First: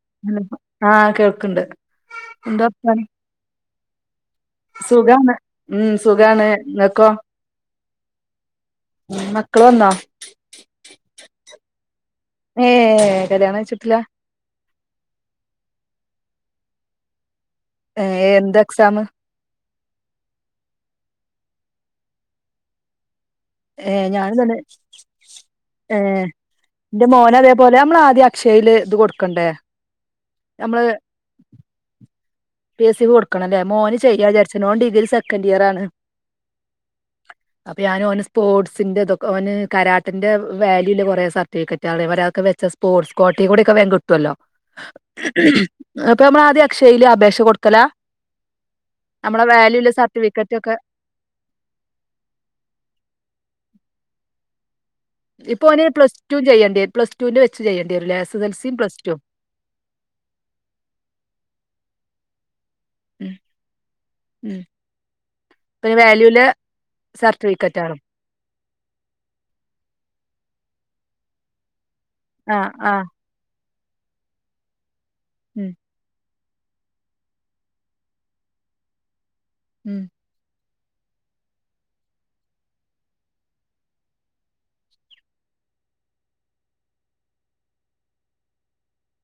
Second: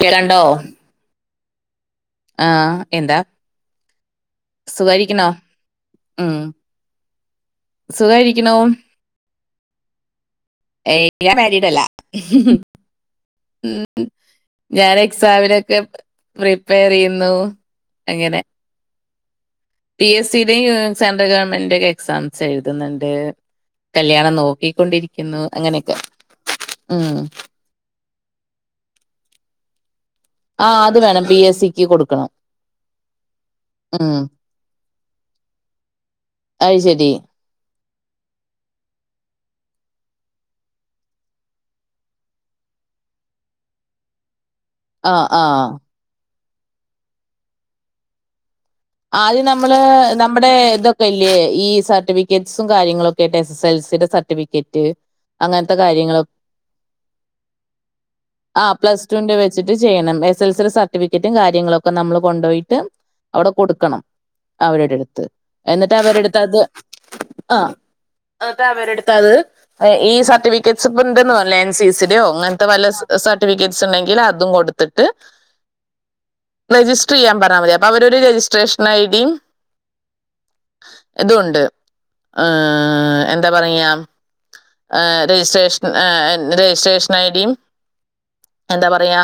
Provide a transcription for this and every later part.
കേൾക്കണ്ടോ ആ ആഹ് കേൾക്ണ്ട്. ആ എന്താ സുഖായിരിക്കണോ സുഖാണ്. ഉം സുഖാണ്. ഇങ്ങക്കോ? സുഖായിരിക്കുണു. മക്കള് വന്നോ ഏയ് യാൻ മാരീഡല്ല. ഏഹ് കല്യാണം കഴിച്ചിട്ടില്ല ഉം ഞാൻ എക്സാമിനൊക്കെ പ്രിപ്പയറെയ്യുന്നു. ഏ എന്ത് എക്സാമ്? പി എസ്സി ല് സെൻട്രൽ ഗവൺമെൻ്റ് എക്സാംസ് എഴ്ത് ന്ന്ണ്ട്. ഏ ഞാനും തന്നെ അങ്ങനെയൊക്കെ ഏ ഇൻ്റെ ഉം മോന് അതേ പോലെ അമ്മള് ആദ്യ ക്ഷയില് ഇത് കൊടുക്കണ്ടേ? ആ നമ്മള് അത് വേണം പി എസ് സിക്ക് കൊടുക്കണം. പി എസ് സി ക്ക് കൊടുക്കണംല്ലേ മോന് ഉം ചെയ്യാ വിചാരിച്ന് ഓൻ ഡിഗ്രി സെക്കൻഡ് ഇയർ ആണ്. അത് ശരി അപ്പൊ ഞാന് ഓന് സ്പോർട്സിൻ്റെതൊക്കെ ഓൻ കരാട്ടന്റെ വാല്യു ഇല്ല്യെ കുറേ സർട്ടിഫിക്കറ്റാളെ. ഓര് അഒക്കെ വെച്ച സ്പോർട്സ് കോട്ടെകൂടെ ഒക്കെ വേം കിട്ടുഅല്ലോ. ആ ആ അപ്പൊ നമ്മള് ആദ്യ അക്ഷയയിൽ അപേക്ഷ കൊടുക്കലാ? നമ്മളെ ആദ്യം നമ്മള് വാല്യൂല്ല നമ്മുടെ സർട്ടിഫിക്കറ്റ് ഒക്കെ ഇതൊക്കെ ഇല്ലേ ഈ സർട്ടിഫിക്കറ്റ്സും കാര്യങ്ങളൊക്കൊയിട്ട് എസ് എസ് എൽ സി ടെ സർട്ടിഫിക്കറ്റ്, ഇപ്പൊ അങ്ങനത്തെ ഓന് കാര്യങ്ങളൊക്കെ പ്ലസ് ടും ചെയ്യണ്ട്യരും പ്ലസ് ടൂന്റെ വെച്ച് ചെയ്യണ്ടി വരുലേ. എസ് എസ് എൽ സിം, പ്ലസ് ടും. എസ്ൽസിടെ സർട്ടിഫിക്കറ്റും കാര്യങ്ങളൊക്കെ നമ്മൾ കൊണ്ടോയിട്ട് ഉം അവ്ടെ കൊടുക്കണം ഉം അവരുടെടുത്ത് എന്നിട്ട് പിന്നെ അവരെടുത്തത് വാല്യൂല് അത് അ സർട്ടിഫിക്കറ്റ് ആണ് അ അതവരുടുത്തത് ഈ സർട്ടിഫിക്കറ്റ്സ് ഇപ്പൊ ഉണ്ടന്നും അല്ലേ എൻ സി സി ട്യോ അങ്ങൻ ആ തെ വല്ല ആ സ സർട്ടിഫിക്കറ്റ്സ് ഉണ്ടെങ്കിൽ അതും കൊടുത്തിട്ട് ഉം രജിസ്റ്ററിയ്യാൻ പറഞ്ഞാ മതി. അപ്പൊ അവരൊരു രജിസ്ട്രേഷൻ ഐഡിം ഉം ഇതൂണ്ട് ഏ എന്താ പറയാ ഏഹ് രജിസ്ട്രേഷൻ ഏഹ് രജിസ്ട്രേഷൻ ഐഡിയും എന്താ പറയാ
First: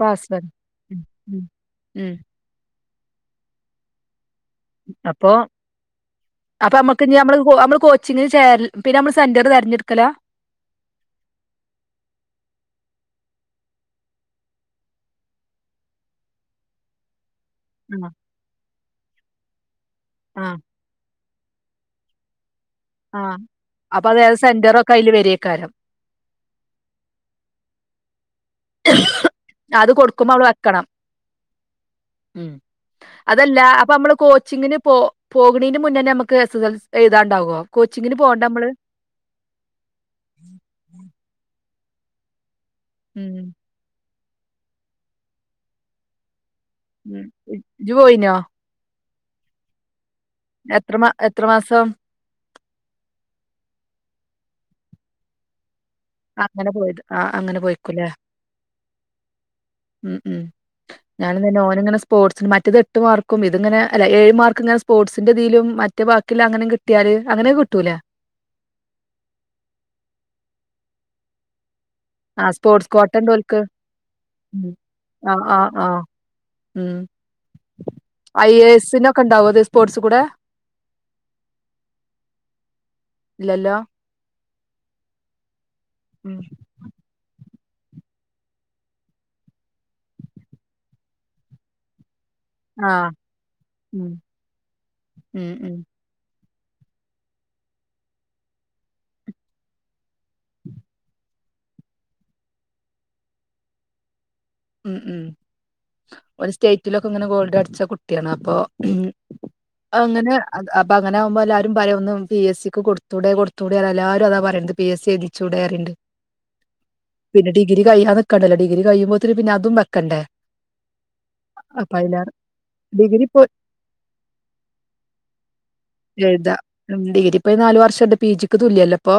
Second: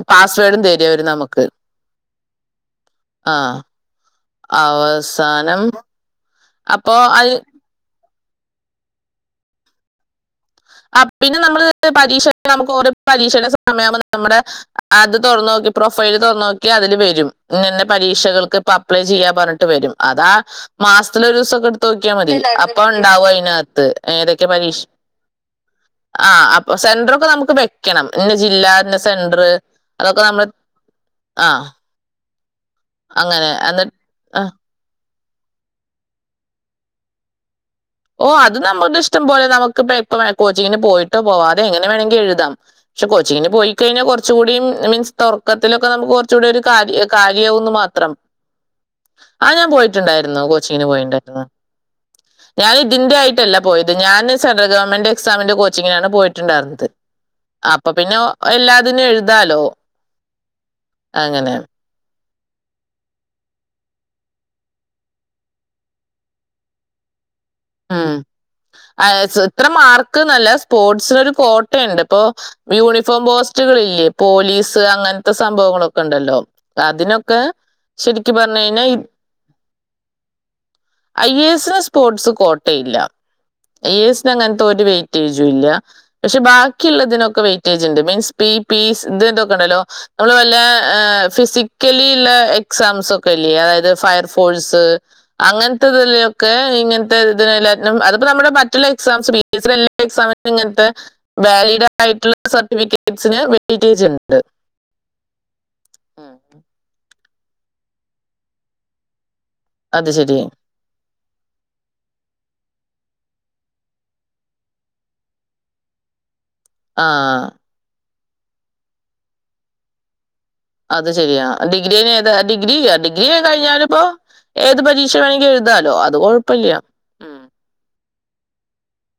പാസ് ആണ് പാസ്വേഡും തരും ഉം അവര് ഉം നമുക്ക്. ഉം ആഹ് അപ്പൊ അവസാനം അപ്പൊ ഞമ്മക്ക് ഇഞ് നമ്മള് നമ്മള് കോച്ചിങ്ങിന് ചേര് പിന്നെ നമ്മള് സെന്റർ തിരഞ്ഞെട്ക്കലാ അ പിന്നെ നമ്മള് പരീക്ഷ നമുക്ക് ഓരോ പരീക്ഷയുടെ സമയുമ്പ നമ്മുടെ അത് തൊറന്നോക് പ്രൊഫൈല് തൊർന്ന് നോക്കിയാ അതില് വരും. ഇന്നന്നെ ആ പരീക്ഷകൾക്ക് ഇപ്പ അപ്ലൈ ചെയ്യാ പർഞ്ഞിട്ട് വരും. അതാ ആ മാസ് ത്തിലോരോസൊക്കെ എടുത്തോക്കിയാ മതി. അപ്പ ആ ണ്ടാവോ അയിനത്ത് അപ്പൊ അത് ഏത് ഏതൊക്കെ പരീക്ഷ് സെന്ററൊക്കെ അതില് വരേക്കാരം ആ അപ്പൊ സെന്ററൊക്കെ നമുക്ക് വെക്കണം ഇന്ന ജില്ല ഇന്ന സെന്റർ അത് അതൊക്കെ കൊടുക്കുമ്പോ നമ്മള് വെക്കണം ആഹ് ഉം അതല്ല അപ്പൊമ്മള് ആ കോച്ചിങ്ങിന് പോ പോക്കണയ്ന്റെ മുന്നേന്നെമക്ക് എസ് സൽ എഴുതാണ്ടാവോ? കോച്ചിങ്ങിന് ഓ പോകണ്ട അത് നമ്മള് നമ്മളുടെ ഇഷ്ടം പോലെ നമുക്ക്പ്പ എപ്പവേ കോച്ചിങ്ങിന് പോയിട്ടോ പോവാതെ എങ്ങനെ വേണങ്കി എഴുതാം ക്ഷെ ഉം കൊച്ചിന് പോയി കഴിഞ്ഞാ കൊർചൂടിം മീൻസ് തൊർക്കത്തിലൊക്കെ നമുക് കൊർച്ചുടി ഒരു കാര്യഹ് ഉം കാര്യാവുന്ന് ഇജ്ജ് മാത്രം. പോയിനോ ആ ഞാൻ പോയി ട്ട്ണ്ടായിര്ന്നു കോച്ചിങ്ന് എത്ര മാ പോയിണ്ടായിരുന്നു എത്ര മാസം ഞാൻ ഇതിന്റെ ആയിട്ടല്ല പോയത് ഞാന് സെട്രൽ ഗവൺമെന്റ് എക്സാമിന്റെ കോച് ചിങ്ങാണ് അങ്ങനെ പോയിട്ടുണ്ടായിരുന്നത്. പോയത്. ആ അങ്ങനെ അപ്പ പോയിക്കുല്ലേ. പിന്നെ ഒ എല്ലാതിനും എഴുതാലോ ഉം ഉം ഞാന് അങ്ങനെ തന്നെ ഓനങ്ങനെസ് പോർട്സിന് മറ്റേത് എട്ട് മാർക്കും ഇതിങ്ങന അല്ല ഏഴ് മാർക് ങ്ങനെ സ്പോർട്സിന്റെതീലും മറ്റെ ബാക്കിള്ള അങ്ങനിം കിട്ട്യാല് ഉം അഹ് സുത്ര മാർക്ക്ന്നല്ല സ്പോർട്സിനൊരു കോ ട്ട്ണ്ട്. ഇപ്പോ ആ സ്പോർട്സ് ക്വാട്ട യൂണിഫോം ഉണ്ട് ഓൽക്ക്. പോസ്റ്റുക്ള് ഇില്ലേ ഉം. പോലീസ് ആ, അങ്ങൻത്തെ ആ, സംഭവങ്ങളൊക്കെ ണ്ടല്ലോ. അതിനൊക്കെ ശരിക്കും ഐ പറഞ്ഞു എ കഴിഞ്ഞാൽ എസിനൊക്കെണ്ടാഓത് സ്പോർട്സ് കൂടെ ഐഎസ് സ്പോർട്സ് കോട് ട്ടെയില്ല. ഇല്ലല്ലോ. ഐ ഏ സിന് അങ്ങൻത്തെ ഒരു വെയ്റ്റേജും ഇല്ല ഉം. പക്ഷെ ബാക്കിയുള്ള തിനൊക്കെ വെ റ്റേജണ്ട്. മീൻസ് പി പീ സ് ത് ന്തൊക്കെ ണ്ടല്ലോ നമ്ള് വല്ല ഏ ഫിസിക്കലിള്ള ആ. എക്സാംസൊക്കെല്യ അതായത് ഉം. ഫയർ ഫോഴ്സ് ഉം, ഉം. അങ്ങൻത്തതിലൊക്കെ ഇങ്ങൻ ത്തെത് ല് നം അത്പ്പോ നമ്ടെ ബറ്റലെക്സാംസ് [unintelligible] ഇങ്ങൻതെ വാലീഡ [unintelligible] സർട്ടിഫിക്കറ്റ്ൻസ് ന് [unintelligible] ഉം ഉം ഒരു സ്റ്റേറ്റിലൊക്കെ ങ്ങനെ ഗോൾഡ് അടിച്ച കുട്ട്യാണ് അപ്പൊ ഹും അത് അങ്ങനെ ശരി അത് അബാക് ങ്ങനാഉമ്പോ എല്ലാരും പയെ ഒന്നും പി എസ് സിക്ക് കൊടുത്തൂടെ കൊടുത്തൂടെ എല്ലാരും അതാ പറിന് ത് പി എസ് സി എയ്തിച്ചൂടെ അറിണ്ട് ആ പിന്നെ ഡിഗ്രി കഴിയാന്ന്ക്കണ്ടല്ലോ ഡിഗ്രി കഴിയുമ്പോത് ന് പിന്നെ അതും വെക്കണ്ടേ അത് ശരിയാ അപ്പൊ ഡിഗ്രീ നേതാ അതിലേറെ ഡിഗ്രി ഡിഗ്രി കഴിഞ്ഞാനിപ്പോ ഏത് പരീക്ഷ വേണങ്കി എഴുതാലോ. അത് എഴുതാ കൊഴപ്പല്യ ഉം ഡിഗ്രി ഇപ്പൊ ഈ നാല് വർഷണ്ട് പി ജിക്ക് തുല്ല്യല്ല്യ പ്പോ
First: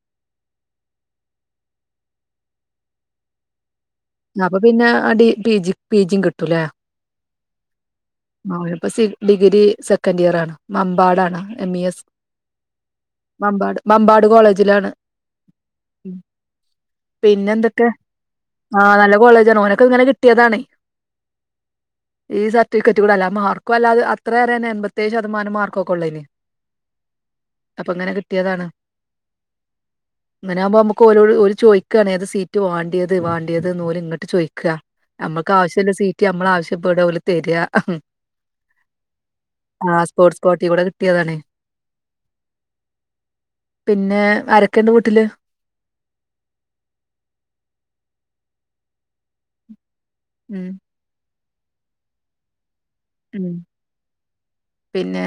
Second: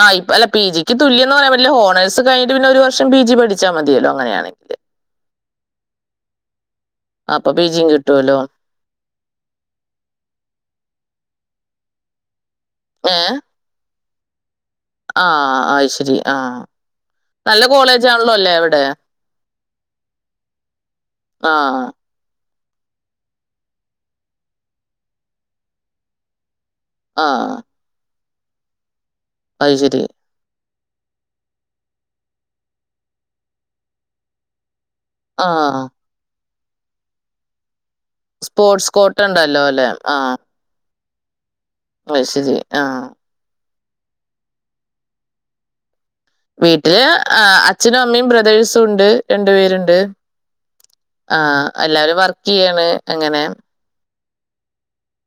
ആഹ് ഇപ് അല്ല പി ജിക്ക് തുല്യന്ന് റയാമ്പറ്റ്ല്ല. ഹോണേസ് കയിൻട്ട് പിന്നൊരു വർഷം പി ജി പഠിച്ചാ അപ്പൊ പിന്നെ അടി പിജി പിജിം കിട്ടൂലേ? അപ്പൊ പി ജിയും കിട്ടുമല്ലോ ഓല് പ്പോ സി ഡിഗ്രി സെക്കൻഡ് ഇയർ ആണ് മമ് പാടാണ് എം ഇ എസ് ഏഹ് മമ്പാട് മമ്പാട് കോളേജ് ആഹ് ആഹ് ശരി ആഹ് നല്ല കോളേജാണല്ലോലേ? ആഹ് നല്ല കോളേജാണ് ഓനൊക്കെ ങ്ങനെ കിട്ടിയതാണേ ആഹ് ഈ സർട്ടിഫിക്കറ്റ് കൂടെല്ല മാർക്കും അല്ലാതെ അത്രേറെയന്നെ എമ്പപത്തേഴ് ശതമാന മാർക്കോക്കെ ള്ളേഞ്ഞി ആഹ് ട്ടിയതാണ് അഹ് ശരി ങ്ങനാഉമ്പോ അമക്ക് ഓരോ ഓല് ചോയ്ക്കാണ് ഏത് സീറ്റ് വാണ്ട്യത് വാണ്ട്യത് ന്ന് ഓല് ഇങ്ങട്ട് ചോയ്ക്ക. അമ്മക്ക് ആഹ് ആവ്ശ്യല്ല സീറ്റ് നമ്മളാവശ്യപ്പെട ഓല് തര് അ ഹ ഹ് സ്പോർട്സ് കോട്ട്ണ്ടല്ലോ അല്ലെ ആ ട്ട്യതാണ്. വൈ ശരി ആ പിന്നെ ആരെക്കണ്ട് വീട്ടില്? വീട്ടില് ആ അച്ഛനും അമ്മയും ബ്രദേഴ്സുംണ്ട് രണ്ടു പേരുണ്ട്. ഉം. ആഹ എല്ലാരും വർക്ക് ചെയ്യാണ് അങ്ങനെ പിന്നേ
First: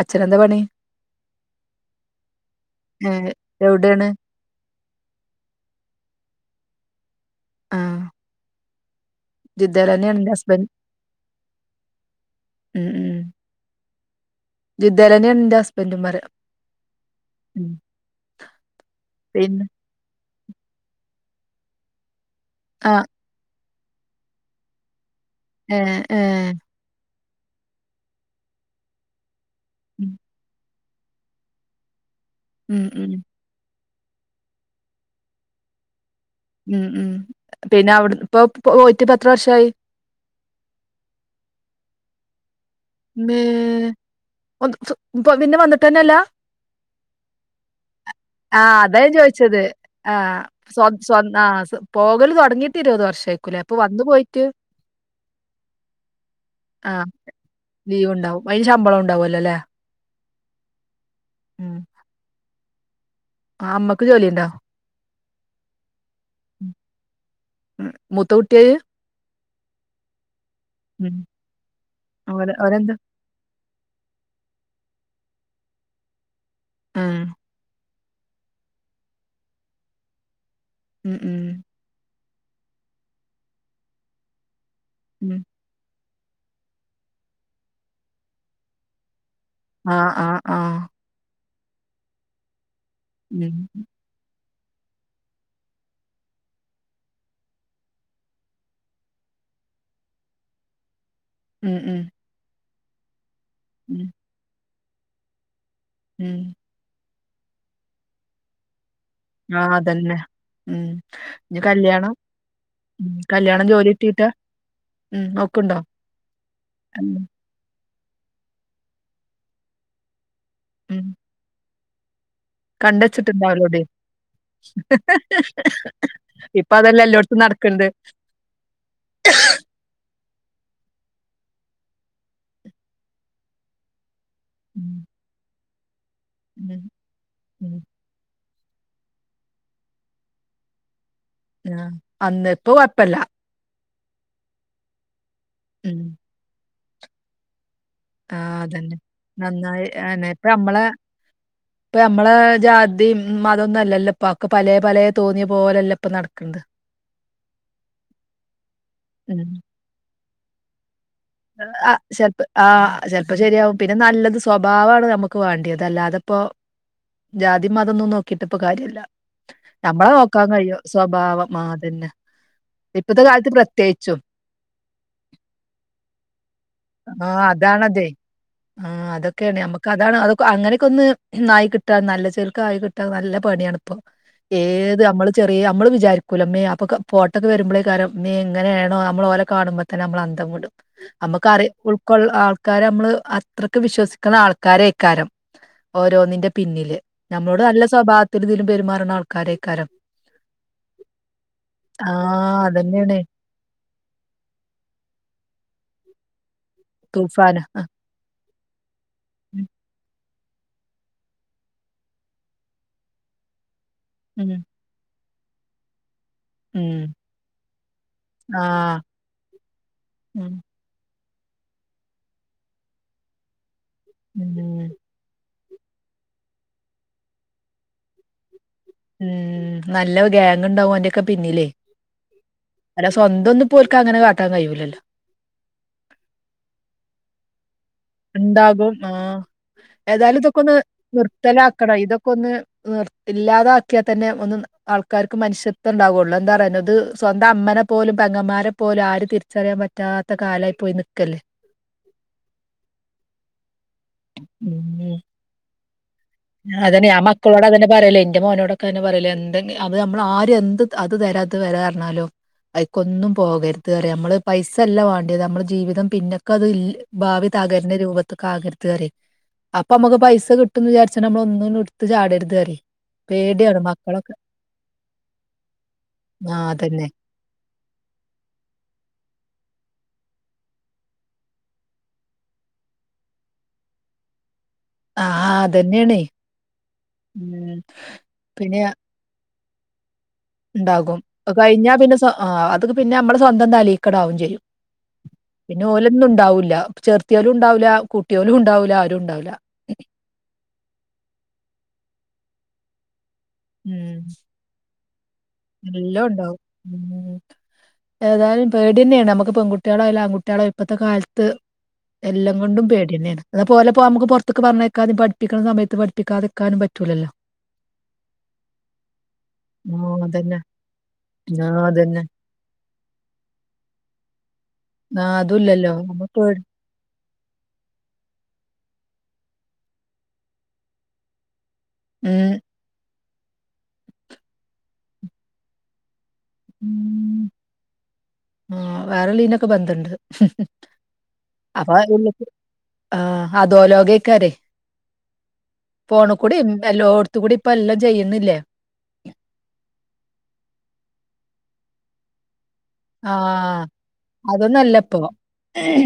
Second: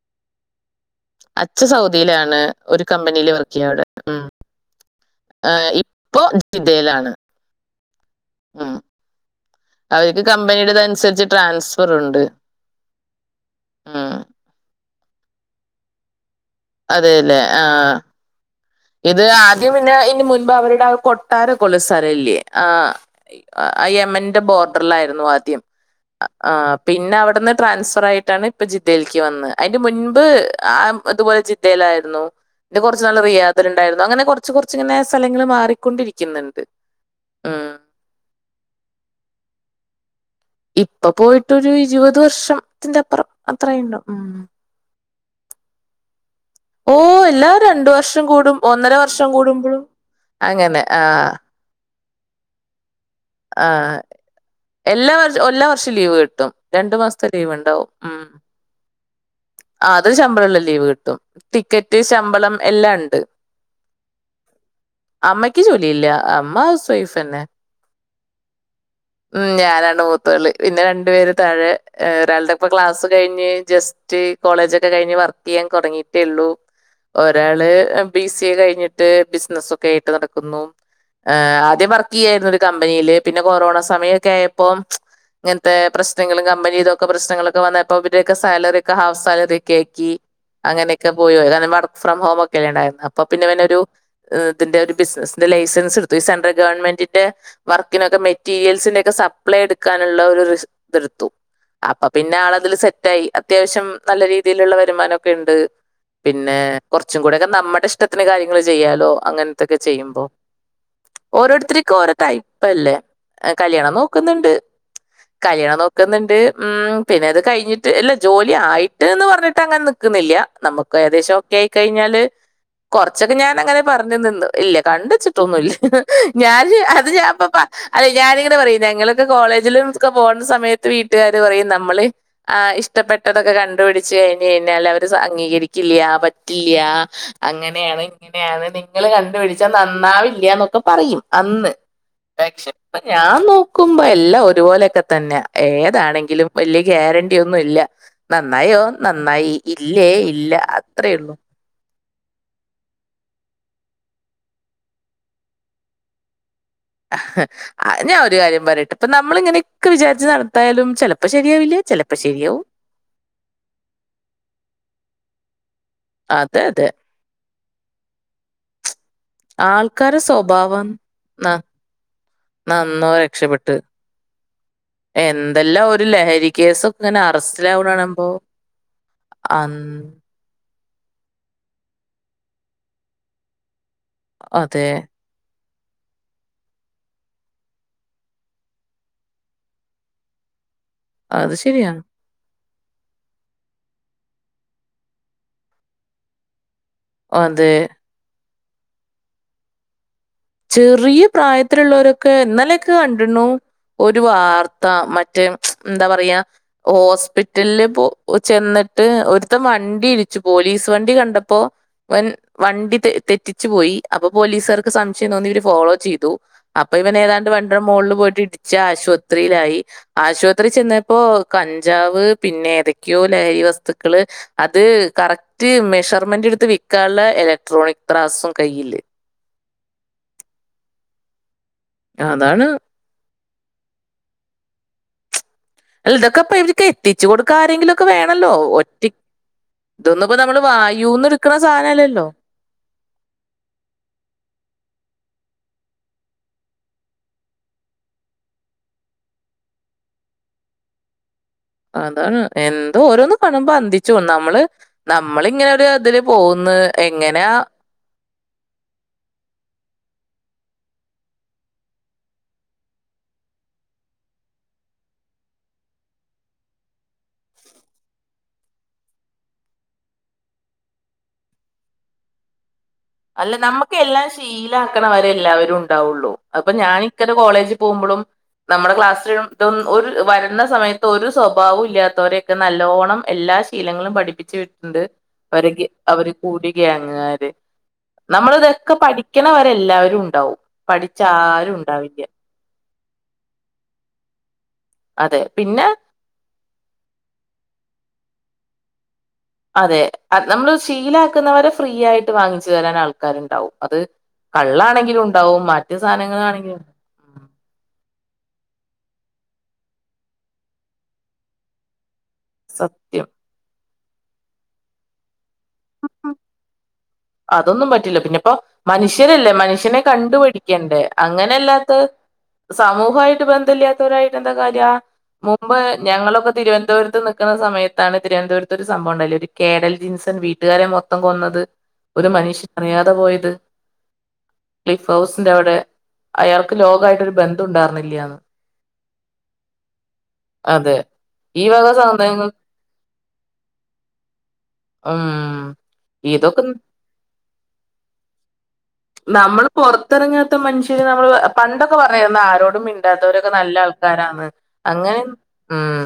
അച്ഛനന്താ പണി? അച്ഛ സൗദിയിലാണ് ഒരു ഏ കമ്പനിയില് വർക്ക് ചെയ്യ അവിടെ എവിടേണ് ഉം. ആ ഇപ്പോ ജിദ്ദേലാണ്. ആഹ അവര്ക്ക് കമ്പനിയടതനുസരിച്ച് ട്രാന്സ്ഫറുണ്ട്.. ഉം ആഹ ഇദ്ദേലെന്നെ ന്റെ ഹസ്ബന്റു പറിയ അതെല്ലേ ആഹ ഇത് ആദ്യം പിന്നെ ഇന് മുൻപ് അവരുടെ ആ കൊട്ടാരകൊള്ള സ്ലലല്ല്യേ ആ യമന്റെ ബോർഡറിലായി ന്നുആദ്യം ഏ ഏ പിന്നെ അവ്ടുന്ന് ട്രാൻസ്ഫർ ആയിട്ടാണ് ഇപ്പ ജിദ്ദയിൽക്ക് വന്നേ. അയ്ന്റെ ഉം മുൻപ് ആ ഇതുപോലെ ജിദ്ദയിലായിരുന്നു ന്നെ ഉം കൊർച് ഉം നാള് റിയാ ഉണ്ടായിരുന്നു അങ്ങനെ കൊർച്ച് കൊർച്ച് ങ്ങനെ സ്ഥലങ്ങള് മാറിക്കൊണ്ടിരിക് ഉം ഉം പിന്നെ അവിട് പ്പൊ പോയിട്ട് എത്ര വർഷായി? ഇപ്പൊ പോയിട്ടൊരു ഇരുവത് വർഷം. ന്തേ ഒന്ന് പിന്നെ വന്നിട്ടെന്നെല്ലാ? ഓ എല്ലാ രണ്ട് വർഷം കൂടും ആഹ ഒന്നര അതാ വർഷം ചോയിച്ചത് കൂടുമ്പോഴും ആഹ അങ്ങനെ സ്വത് ആ സ്വ ആഹ് പോകൽ തൊട്ങ്ങിയിട്ട് ഇരുപത് വർ ആ എല്ലാ വർഷ എല്ലാ വർഷം ലീവ് കിട്ടും രണ്ട് ആഹ് മാസ്ത്തെ ലീവ്ണ്ടാവും. ലീവ് ഉണ്ടാവും അയ്ന് ശമ്പളം ഉണ്ടാവുല്ലോലേ? അത് ശമ്പളെള്ള ലീവ് കിട്ടും ടിക്കറ്റ് ശമ്പളം എല്ലാംണ്ട്. ആ അമ്മക്ക് ജോലിണ്ടോ? അമ്മയ്ക്ക് ജോലില്ല അമ്മ ഹൗസ് വൈഫ്ന്നെ. മൂത്തൗട്ടിയഅ്? ഉം ഞാനാണ് മൂത്തോള്. പിന്ന രണ്ടു ഉം പേര് താഴേ ഏ ഒരാൾടെ ഓര് ഇപ്പ ഓരെന്താ ക്ലാസ് കഴിഞ്ഞ് ജസ്റ്റ് കോളേജ് ക്കെ കഴ്ഞ്ഞ് വർക്ക് ചെയ്യാൻ തോ ട്ങ്ങിട്ടേള്ളൂ ആഹ് ഒരാള് ബി സി കഴിഞ്ഞിട്ട് ബിസിനസൊക്കെ ആയിട്ട് നടക്കുന്നു ഉം ഏ ഉം ആദ്യമ് ക്യേര്ന്നൊരൂകമ്പനിയില് പിന്നെ കൊറോണ സമയക്കെ ആയപ്പോം ഉം ഇങ്ങൻത്തെ പ്രശ്ന നങ്ങള് കമ്പനിതൊക്കെ പ്രശ്നങ്ങളൊക്കെ വന്നപ്പോ ഇവരെ ക്കെ സാലറിക്കെ ഹാഫ് സാലറി ത് ആഹ് കേക്കി ആഹ് ആഹ് അങ്ങനെയൊക്കെ പോയോ ഏതണ് വർക്ക് ഫ്രോം ഹോമക്കെല്ലണ്ടാ അപ്പൊ ഉം പിന്നെ ഇവനൊരു ഇതിന്റെ ഒരു ബിസ്നസിന്റെ ലൈസൻസ്ട്ത്തു. സെൻട്രൽ ഗവൺമെന്റിന്റെ വർക്കിനൊക്കെ മെ മെറ്റീരിയൽസിന്റെ ഒക്കെ സപ്ലൈ എട്ക്കാനുള്ള ഒരു റിസ് ഇത്ട്ത്തു. ഉം ഉം അപ്പൊ പിന്നെ ആളതില് സെറ്റായി. അത്യാവശ്യം ഉം നല്ല രീതിയിലുള്ള വരുമാനൊക്കെണ്ട്. ഉം പിന്നെ കൊ ച്ചും കൂടെക്കെ നമ്മടെ ഇഷ്ടത്തിന് കാര്യങ്ങള് ചെയ്യാലോ? ആഹ് അങ്ങൻത്തൊക്കെ അതന്നെ ചെയ്യുമ്പോ ഉം ഇനി ഓരോര്ത്തർക്ക് കല്യാണം ഓരോത്തായിപ്പല്ലേ? ഉം ജോലി കല്യാണം കിട്ടീട്ടാ നോക്ക്ന്ന്ണ്ട്. ഉം കല്യാണം നോക്ക്ണ്ടോ നോക്ക്ന്ന്ണ്ട്. ഉം പിന്നെ അത് കഴിഞ് കഞ്ഞിട്ട് അല്ല ജോലി ആയിട്ട്ന്ന് പർഞ്ഞിട്ട് അങ്ങനെ നിക്ക്ന്നില്ല. നമുക്ക് ഉം ഏകദേശം ഒക്കെ ആയി കഴിഞ്ഞാല് കൊർച്ചൊക്കെ ഞാന് അങ്ങനെ കണ്ടച്ചിട്ടുണ്ടാവലോടി പർഞ്ഞു നിന്ന് ഇല്ല കണ്ടച്ചിട്ടൊന്നുല്ല ഇപ്പൊ ഞാന് അതല്ലേ അത് എല്ലോടത്തും ഞാൻപ്പ നടക്ക്ണ്ട് അല് ഞാനിങ്ങനെ പറയും ഞങ്ങളൊക്കെ കോളേജിലും ഒക്ക പോണ്ടാ സമയത്ത് വീട്ട ട്ടര് പറയും നമ്മള് ആ ഇഷ്ടപ്പെട്ടതൊക്കെ കണ്ടുപിടിച്ച് കഴിഞ് കഴിഞ്ഞാൽ ഉം അവര് അംഗീകരിക് കില്യ പറ്റില്ല ഉം ഉം അങ്ങനെയാണ് ഇങ്ങ യാണ് നിങ്ങള് കണ്ട്പിടിച്ചാ നന്നാവില്ലന്നൊക്കെപറയും. ആഹ അന്നേപൊ ഞാൻ നോക്കുമ്പോ എല്ലാം ഒരുപോലൊക്കെ തന്നെ. ഉം ഏതാണെങ്കിലും വല്യ ഗ്യാരണ്ടി ഒന്നും ഇല്ല ആഹ് നന്നായോ അതന്നെ നന്നായി ഇല്ലേ അനെ ഇപ്പ ഇല്ല നമ്മളെ അത്രേയള്ളൂ ഇപ്പ നമ്മള ജാതി അതൊന്നും അല്ലല്ലോ ഇപ്പൊ ആക്ക് പലേ പലേ തോന്നിയ പോലേല്ല പ്പ നട്ക്ക്ണത്. ഞാൻ ഒരു കാര്യം പറയട്ട് ഇപ്പ നമ്മൾ ഇങ്ങനെയൊക്കെ വിചാരിച്ച് നടത്തായാലും ചെല ആ ചെൽപോ ആ ചെലപ്പോ ശരിയാവും പിന്നെ നല്ലത് സ്വഭാവാണ് നമുക്ക് വേണ്ടിയത് അതല്ലാതപ്പോ അതെ അതെ ജാതി മതംന്നും നോക്കിട്ട് ഇപ്പൊ കാര്യല്ല നമ്മളെ ആൾക്കാരെ നോക്കാൻ കഴിയോ സ്വഭാവം ന സ്വഭാവം ആ അതന്നെ നന്നോ ഇപ്പത്തെ കാലത്ത് രക്ഷപ്പെട്ട് പ്രത്യേകിച്ചും എന്തെല്ലാം ഒരു ലഹരി കേസൊക്കെ ഇങ്ങനെ ആഹ് അറസ്റ്റിലാവ്ണ അതാണതെ കാണുമ്പോ മം അങ്ങനൊക്കന്ന് ആയി കിട്ടാ നല്ല ചെൽക്ക് ആയി കിട്ട നല്ല പണിയാണ് ഇപ്പോ അതെ ഏത് നമ്മള് ചെർ അ നമ്മൾ വിചാരിക്കില്ലോ മേ അപ്പോൊ ഫോട്ടൊക്കെ വരുമ്പോഴേക്കാര്ം മീ എങ്ങനെയ ആണോ നമ്മൾ ഓല കാണുമ്പോൾ തന്നെ നമ്മള അന്തം കൊണ്ടും നമുക്ക് അത് അറ ശരിയാണ് ഉൾക്കൊള്ള ആ ആൾക്കാരെ നമ്മള് അത്രക്കെ വിശ്വസിക്കുന്ന ആൾക്കാരേക്കാരം ഓരോന്നിന്റെ പിന്നില് നമ്മളോട് അതെ നല്ല സ്വഭാവത്തിൽ ഇതിലും പെരുമാറുന്ന ആൾക്കാരെക്കാലം ചെറിയ പ്രായത്തിലുള്ളവരൊക്കെ എന്നലൊക്കെ അതന്നെയാണ് കണ്ടിണു ഒരു വാർത്ത മറ്റേ എന്താ പറയാ തൂഫാന് ആ ഹോസ്പിറ്റലില് പോ ചെന്നിട്ട് ഒരുത്തൻ ഉം വണ്ടി ഇ പോലീസ് വണ്ടി കണ്ടപ്പോ ഇവൻ വണ്ടി തെറ്റിച്ചു പോയി അപ്പോ ഉം പോലീസുകാർക്ക് സം പക്ഷേ എന്ന ഒന്ന ഇവർ ഫോളോ ചെയ്തു അപ്പൊ ഉം ഇവൻ ഏതാണ്ട് വണ്ടിടെ മോളിൽ പോയിട്ട് ആ ഇടിച്ച് ആശുപത്രിയിലായി ഉം ആശുപത്രി ചെന്ന പ്പോ കഞ്ചാവ് പിന്നെ ഏതൊക്കെയോ ലഹരി വസ്തുക്കള് അത് ഉം കറക് മറ്റ് മെഷർമെന്റ് എടുത്ത് വിൽക്കാനുള്ള ഇലക്ട്രോണിക് ത്രാസും കയ്യില്. ഉം നല്ല ഗാങ് ഉണ്ടാവും ഓന്റെക്കെ പിന്നിലേ അതാണ് അല്ല സ്വന്തം ഒന്ന് പോർക്ക് അങ്ങനെ കാട്ടൻ കഴിയൂലല്ലോ അല്ല ഇതൊക്കെപ്പൊ ഇവര്ക്ക് എത്തിച്ച് കൊടുക്കാൻ ആരെങ്കിലും ഉണ്ടാകും ആഹ ഇതൊന്നും ഇപ്പൊ ഏതായാലും ഇതൊക്കെ നമ്മള് ഒന്ന് വായുന്ന് എടുക്കണ നിർത്തലാക്കണം സാധനമല്ലല്ലോ ഇതൊക്കെ ഒന്ന് നിർ ഇല്ലാതാക്കിയാൽ തന്നെ ഒന്ന് ആൾക്കാർ മനുഷ്യത്വണ്ടാവുള്ളു എന്താ പറയ അത് സ്വന്തം അമ്മനെ പോലും പെങ്ങന്മാരെ പോലും ആര് തിരിച്ചറിയാൻ പറ്റാത്ത ഇ കാലായി പോയി നിക്കല്ലേ അതാണ് എന്തോ ഓരോന്ന് കാണുമ്പോ അന്തിച്ചു പോവും നമ്മള് നമ്മള ഇങ്ങനെ ഒരു ഇതില് പോകുന്നു അതെന്നെ ഞാൻ എങ്ങനെയാ മക്കളോട് അതെന്നെ പറയൽ എന്റെറെ മോനോടൊക്കെ അതെന്നെ പറയലേ എന്ത അത് നമ്മള് ആര് എന്ത് അത് തരാ ഇത് തരാ പറഞ്ഞാലോ ഐക്കൊന്നും പോകരുത് പറയും നമ്മള് പൈസയല്ല വാണ്ടിയത് നമ്മള് ജീവിതം പിന്നെക്കെ അത് ഭാവി ാകന്റെ രൂപത്തൊെകുക അപ്പൊ നമുക്ക് പൈസ കിട്ടന്ന് വിചാരി പക്ഷെ നമ്മള ഒന്നും ഇടുത്ത് ചാടെരുത് പറീം അല്ല നമ്മുക്ക് എല്ലാം ശീല ആക്കണവരെ എല്ലാവരും ഉണ്ടാവുള്ളു ആ അപ്പൊ ഞാൻ അതന്നെ ഇക്കര കോളേജ് പോകുമ്പോഴും നമ്മുടെ ക്ലാസ് ഒരു വരുന്ന സമയത്ത് ഒരു സ്വഭാവം ഇല്ലാത്തവരെയൊക്കെ നല്ലോണം എല്ലാ ശീലങ്ങളും പഠിപ്പിച്ച് ണ്ട് ആ അവര് അതന്നെയാണേ അവര് കൂടി ഗ്യാങ്ങാര് ഉം നമ്മള് പിന്നെ ഇതൊക്കെ പഠിക്കണവരെ എല്ലാവരും ഉണ്ട് ഉണ്ടാകും കഴിഞ്ഞാ പിന്നെ അത പിന്നെ നമ്മള സ്വന്തം തലിക്കട ആാവും ചെയ്യും പിന്നെ ഓലൊന്നും ഉണ്ടാവൂല്ല ചെർത്തിയോലും ഉണ്ടാവില്ല കൂട്ടിയോലും ഉണ്ടാവില്ല ആരും ഉണ്ടാവില്ല അതെ നമ്മള് ശീലാക്കുന്നവരെ ഫ്രീ ആയിട്ട് വാങ്ങിച്ചു തരാൻ ആൾക്ക രുണ്ടാവും അത് ഉം കള്ളാണെങ്കിലും ഉണ്ടാവും മറ്റു എല്ലാം ഉണ്ടാവും സാധനങ്ങളാണെങ്കിലും ഏതാലും പേടി തന്നെയാണ് നമുക്ക് പെൺകുട്ടികളായാലും ആൺുട്ടികളായാലും ഇപ്പോഴത്തെ കാലത്ത് എല്ലാം കൊണ്ടും പേടി സത്യം തന്നെയാണ് അതിപ്പോ ഓലെപ്പോ നമുക്ക് പുറത്ത്ക്ക് പറഞ്ഞു അയക്കാതും പഠിപ്പിക്കുന്ന സമയത്ത് പഠപ്പിക്കാതെക്കാനും പറ്റും അതൊന്നും പറ്റില്ല പിന്നെ ഇപ്പോ മനുഷ്യനല്ലേ മനുഷ്യനെ ആ കണ്ട് അതന്നെ പഠിക്കണ്ടേ ആ അങ്ങനല്ലാത്ത അതന്നെ സമൂഹമായിട്ട് ബന്ധമില്ലാത്തവരായിട്ട് എന്താ കാര്യ ആ മുമ്പ് അതുല്ലല്ലോ നമ്മ ഞങ്ങളൊക്കെ പേടി തിരുവനന്തപുരത്ത് നി നിക്ണ സമയത്താണ്, തിരുവനന്തപുരത്ത ഒരു സംഭവം ഉണ്ടല്ലേ ഒരു കേഡൽ ജിൻസൺ വീട്ടുകാരെ മൊത്തം കൊന്നത്. ഒരു ഉം. മനുഷ്യൻ അറിയാതെ പോയത് ക്ലിഫ് ഹൗസിന്റെ അവിടെ അയാൾക്ക് ലോകായിട്ടൊരു ബന്ധം ഉണ്ടായിരുന്നില്ലന്ന്. ഉം വേറലീനൊക്കെ ബന്ധണ്ട് അതെ ഈ വക അപ്പൊ എല്ലത്തി സാധനങ്ങൾ ആ, അതോലോകക്കാരേ പോൺ കൂടെ [unintelligible] നമ്മള് പുറത്തിറങ്ങാത്ത മനുഷ്യന് നമ്മള് പണ്ടൊക്കെ, പറഞ്ഞിന ആരോടും ആ മിണ്ടാത്തവരൊക്കെ നല്ല ആൾക്കാരാണ് അതൊന്നല്ല അങ്ങനെ ഇപ്പൊ. ഉം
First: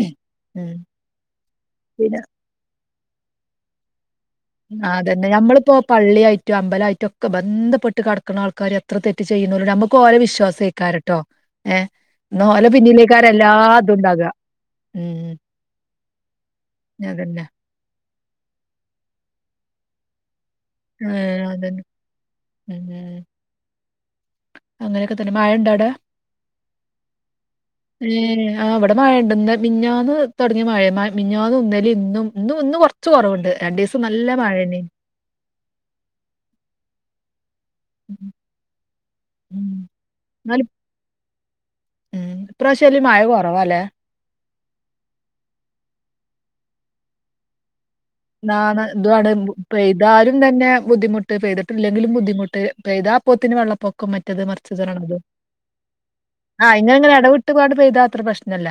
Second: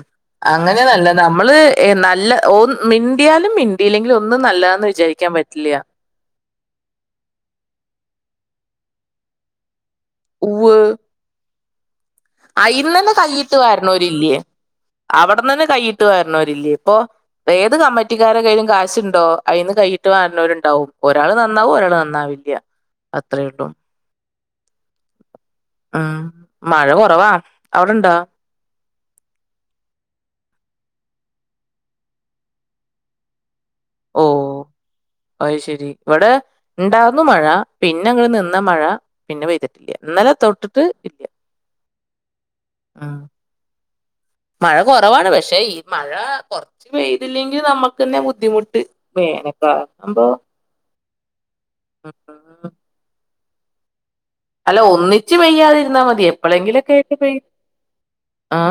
ഉം അങ്ങനെ നല്ല നമ്മള് പിന്നെ നല്ല ഓ മിണ്ടിയാലും മിണ്ടിയില്ലെങ്കിൽ ഒന്നും, നല്ലാ എന്ന് വിചാരിക്കാൻ പറ്റി നമ്മളിപ്പോൾ, പള്ളിയായിട്ടോ അമ്പലമായിട്ടോ ഒക്കെ ബന്ധപ്പെട്ട് കിടക്കുന്ന ആൾകാര് എത്ര തെറ്റ് ചെയ്യുണോലും നമുക്ക്. ഓകൊ വിശ്വാസം ഇക്കാരട്ടോ ഏ ന്നാ ഓലെ ഐമന്ന് പിന്നിലേക്കാരം കൈയിട്ട് എല്ലാതുണ്ടാക. വാര്ണവരില്ലെ ഉം അവിടുന്നന്നെ കൈയിട്ട് ട്ട് വാരണവരില്ലേ ഇപ്പോ അതന്നെ ഏത് കമ്മറ്റിക്കാര കൈയ്യിലും കാശുണ്ടോ അതിന്ന് കൈയിട്ട് വാരണവരുണ്ട് ണ്ടാവും ഏ ഒരാള് നന്നാവും അതന്നെ ഒരാള് നന്നാവില്ല ഉം അത്ര ഉള്ളു അങ്ങനെയൊക്കെ തന്നെ മഴ ഉണ്ടാ അവടെ മഴ കുറവാ അവിടെ ഉണ്ടോ മ്മ് ആ ഇവിടെ മഴയുണ്ട് ന്ന് മിനഞ്ഞാന്ന് തുട ങ്ങിയ മഴ മിനത്താണ് ഇന്നലെയും ഇന്നും ഇന്നും ഇന്നും കൊറച്ച് കുറവുണ്ട് രണ്ട് ദിവസം നല്ല മഴന്നെ അത് ശരി ഇവിടെ ഇണ്ടാറുന്നു മഴ പിന്നെ അങ്ങ് ഉം. നിന്ന മഴ പിന്നെ ഉം. പെയ്തിട്ടില്ല ഇന്നലെ എന്നാലും തൊട്ടിട്ട് ഇല്ല ഉം. ഇപ്രാവശ്യം അയില് ഉം മഴ കൊറവാല്ലേ? മഴ കുറവാണ് പക്ഷെ ഈ മഴ കൊറച്ച് പെയ്തില്ലെങ്കിൽ നമുക്ക്. ന്താണ് ഇതുണ് ആവുമ്പോ പൈന്താലും തന്നെ ബുദ്ധിമുട്ട് പെയ്തിട്ടില്ലെങ്കിലും ബുദ്ധിമുട്ട് ഉം പെയ്താ അപ്പോ തന്നെ വെള്ളപ്പൊക്കം മറ്റത് അല്ല മറിച്ചത് പറയണത്. ഒന്നിച്ച് പെയ്യാതിരുന്നാ മതി ആ എപ്പോഴെങ്കിലൊ ഒക്കെ ഇങ്ങനെ ഇങ്ങനെ ആട്ട് പെയ്താ. എടവിട്ടുപാട് പെയ്താ അത്ര ആ പ്രശ്നല്ല.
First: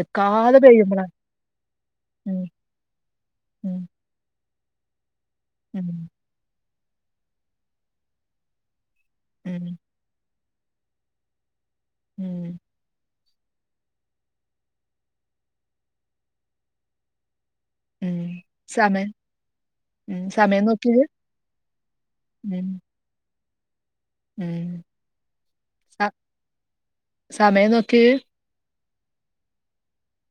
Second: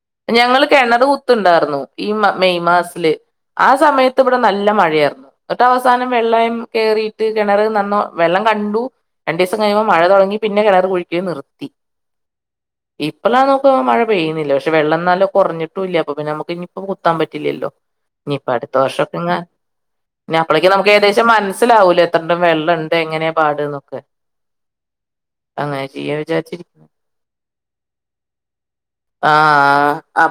നിക്കാതെ ഞങ്ങള് പെയ്യുമ്പളാ. കിണറ് കുത്തുണ്ടാന്നു ഈ ഉം. മെയ് മാസത്തില്ല് ആ ഉം. സമയത്ത് ഇവിടെ നല്ല മഴയായിരുന്നു എന്നിട്ട് ഉം. അവസാനം വെള്ളം കയറിയിട്ട് കിണർ നന്ന വെള്ളം കണ്ടു രണ്ട് ദിവസം ഉം. കഴിഞ്ഞമ്പോൾ മഴ തുടങ്ങി പിന്നെ കിണർ കുഴിക്കല്ല് നിർത്തി ഉം ഇപ്പഴാ നോകുമ്പോമഴ പെയ്യുന്നില്ല പക്ഷെ വെള്ളം എന്നാലും കുറഞ്ഞിട്ടും ഇല്ല അപ്പ പിന്നെ നമുക്ക് ഇനിയിപ്പം കുത്താൻ പറ്റില്ലല്ലോ ഉം. ഇനിഇപ്പൊ അടുത്ത സമയം വർഷക്കങ്ങ ഉം. പിന്ന, സമയം അപ്പളേക്കക്ക് നമുക്ക് നോക്കിയത്? ഏകദേശം മനസ്സിലാവൂലോ എത്രണ്ടും ഉം. വെള്ളം ഉണ്ട് എങ്ങനെ പാട് എന്നൊക്കെ ഉം. അങ്ങനെ സ ചെയ്യാ വിചാരിച്ചിരിക്കാ സമയം നോക്കി ആ ആ ആപ്പ്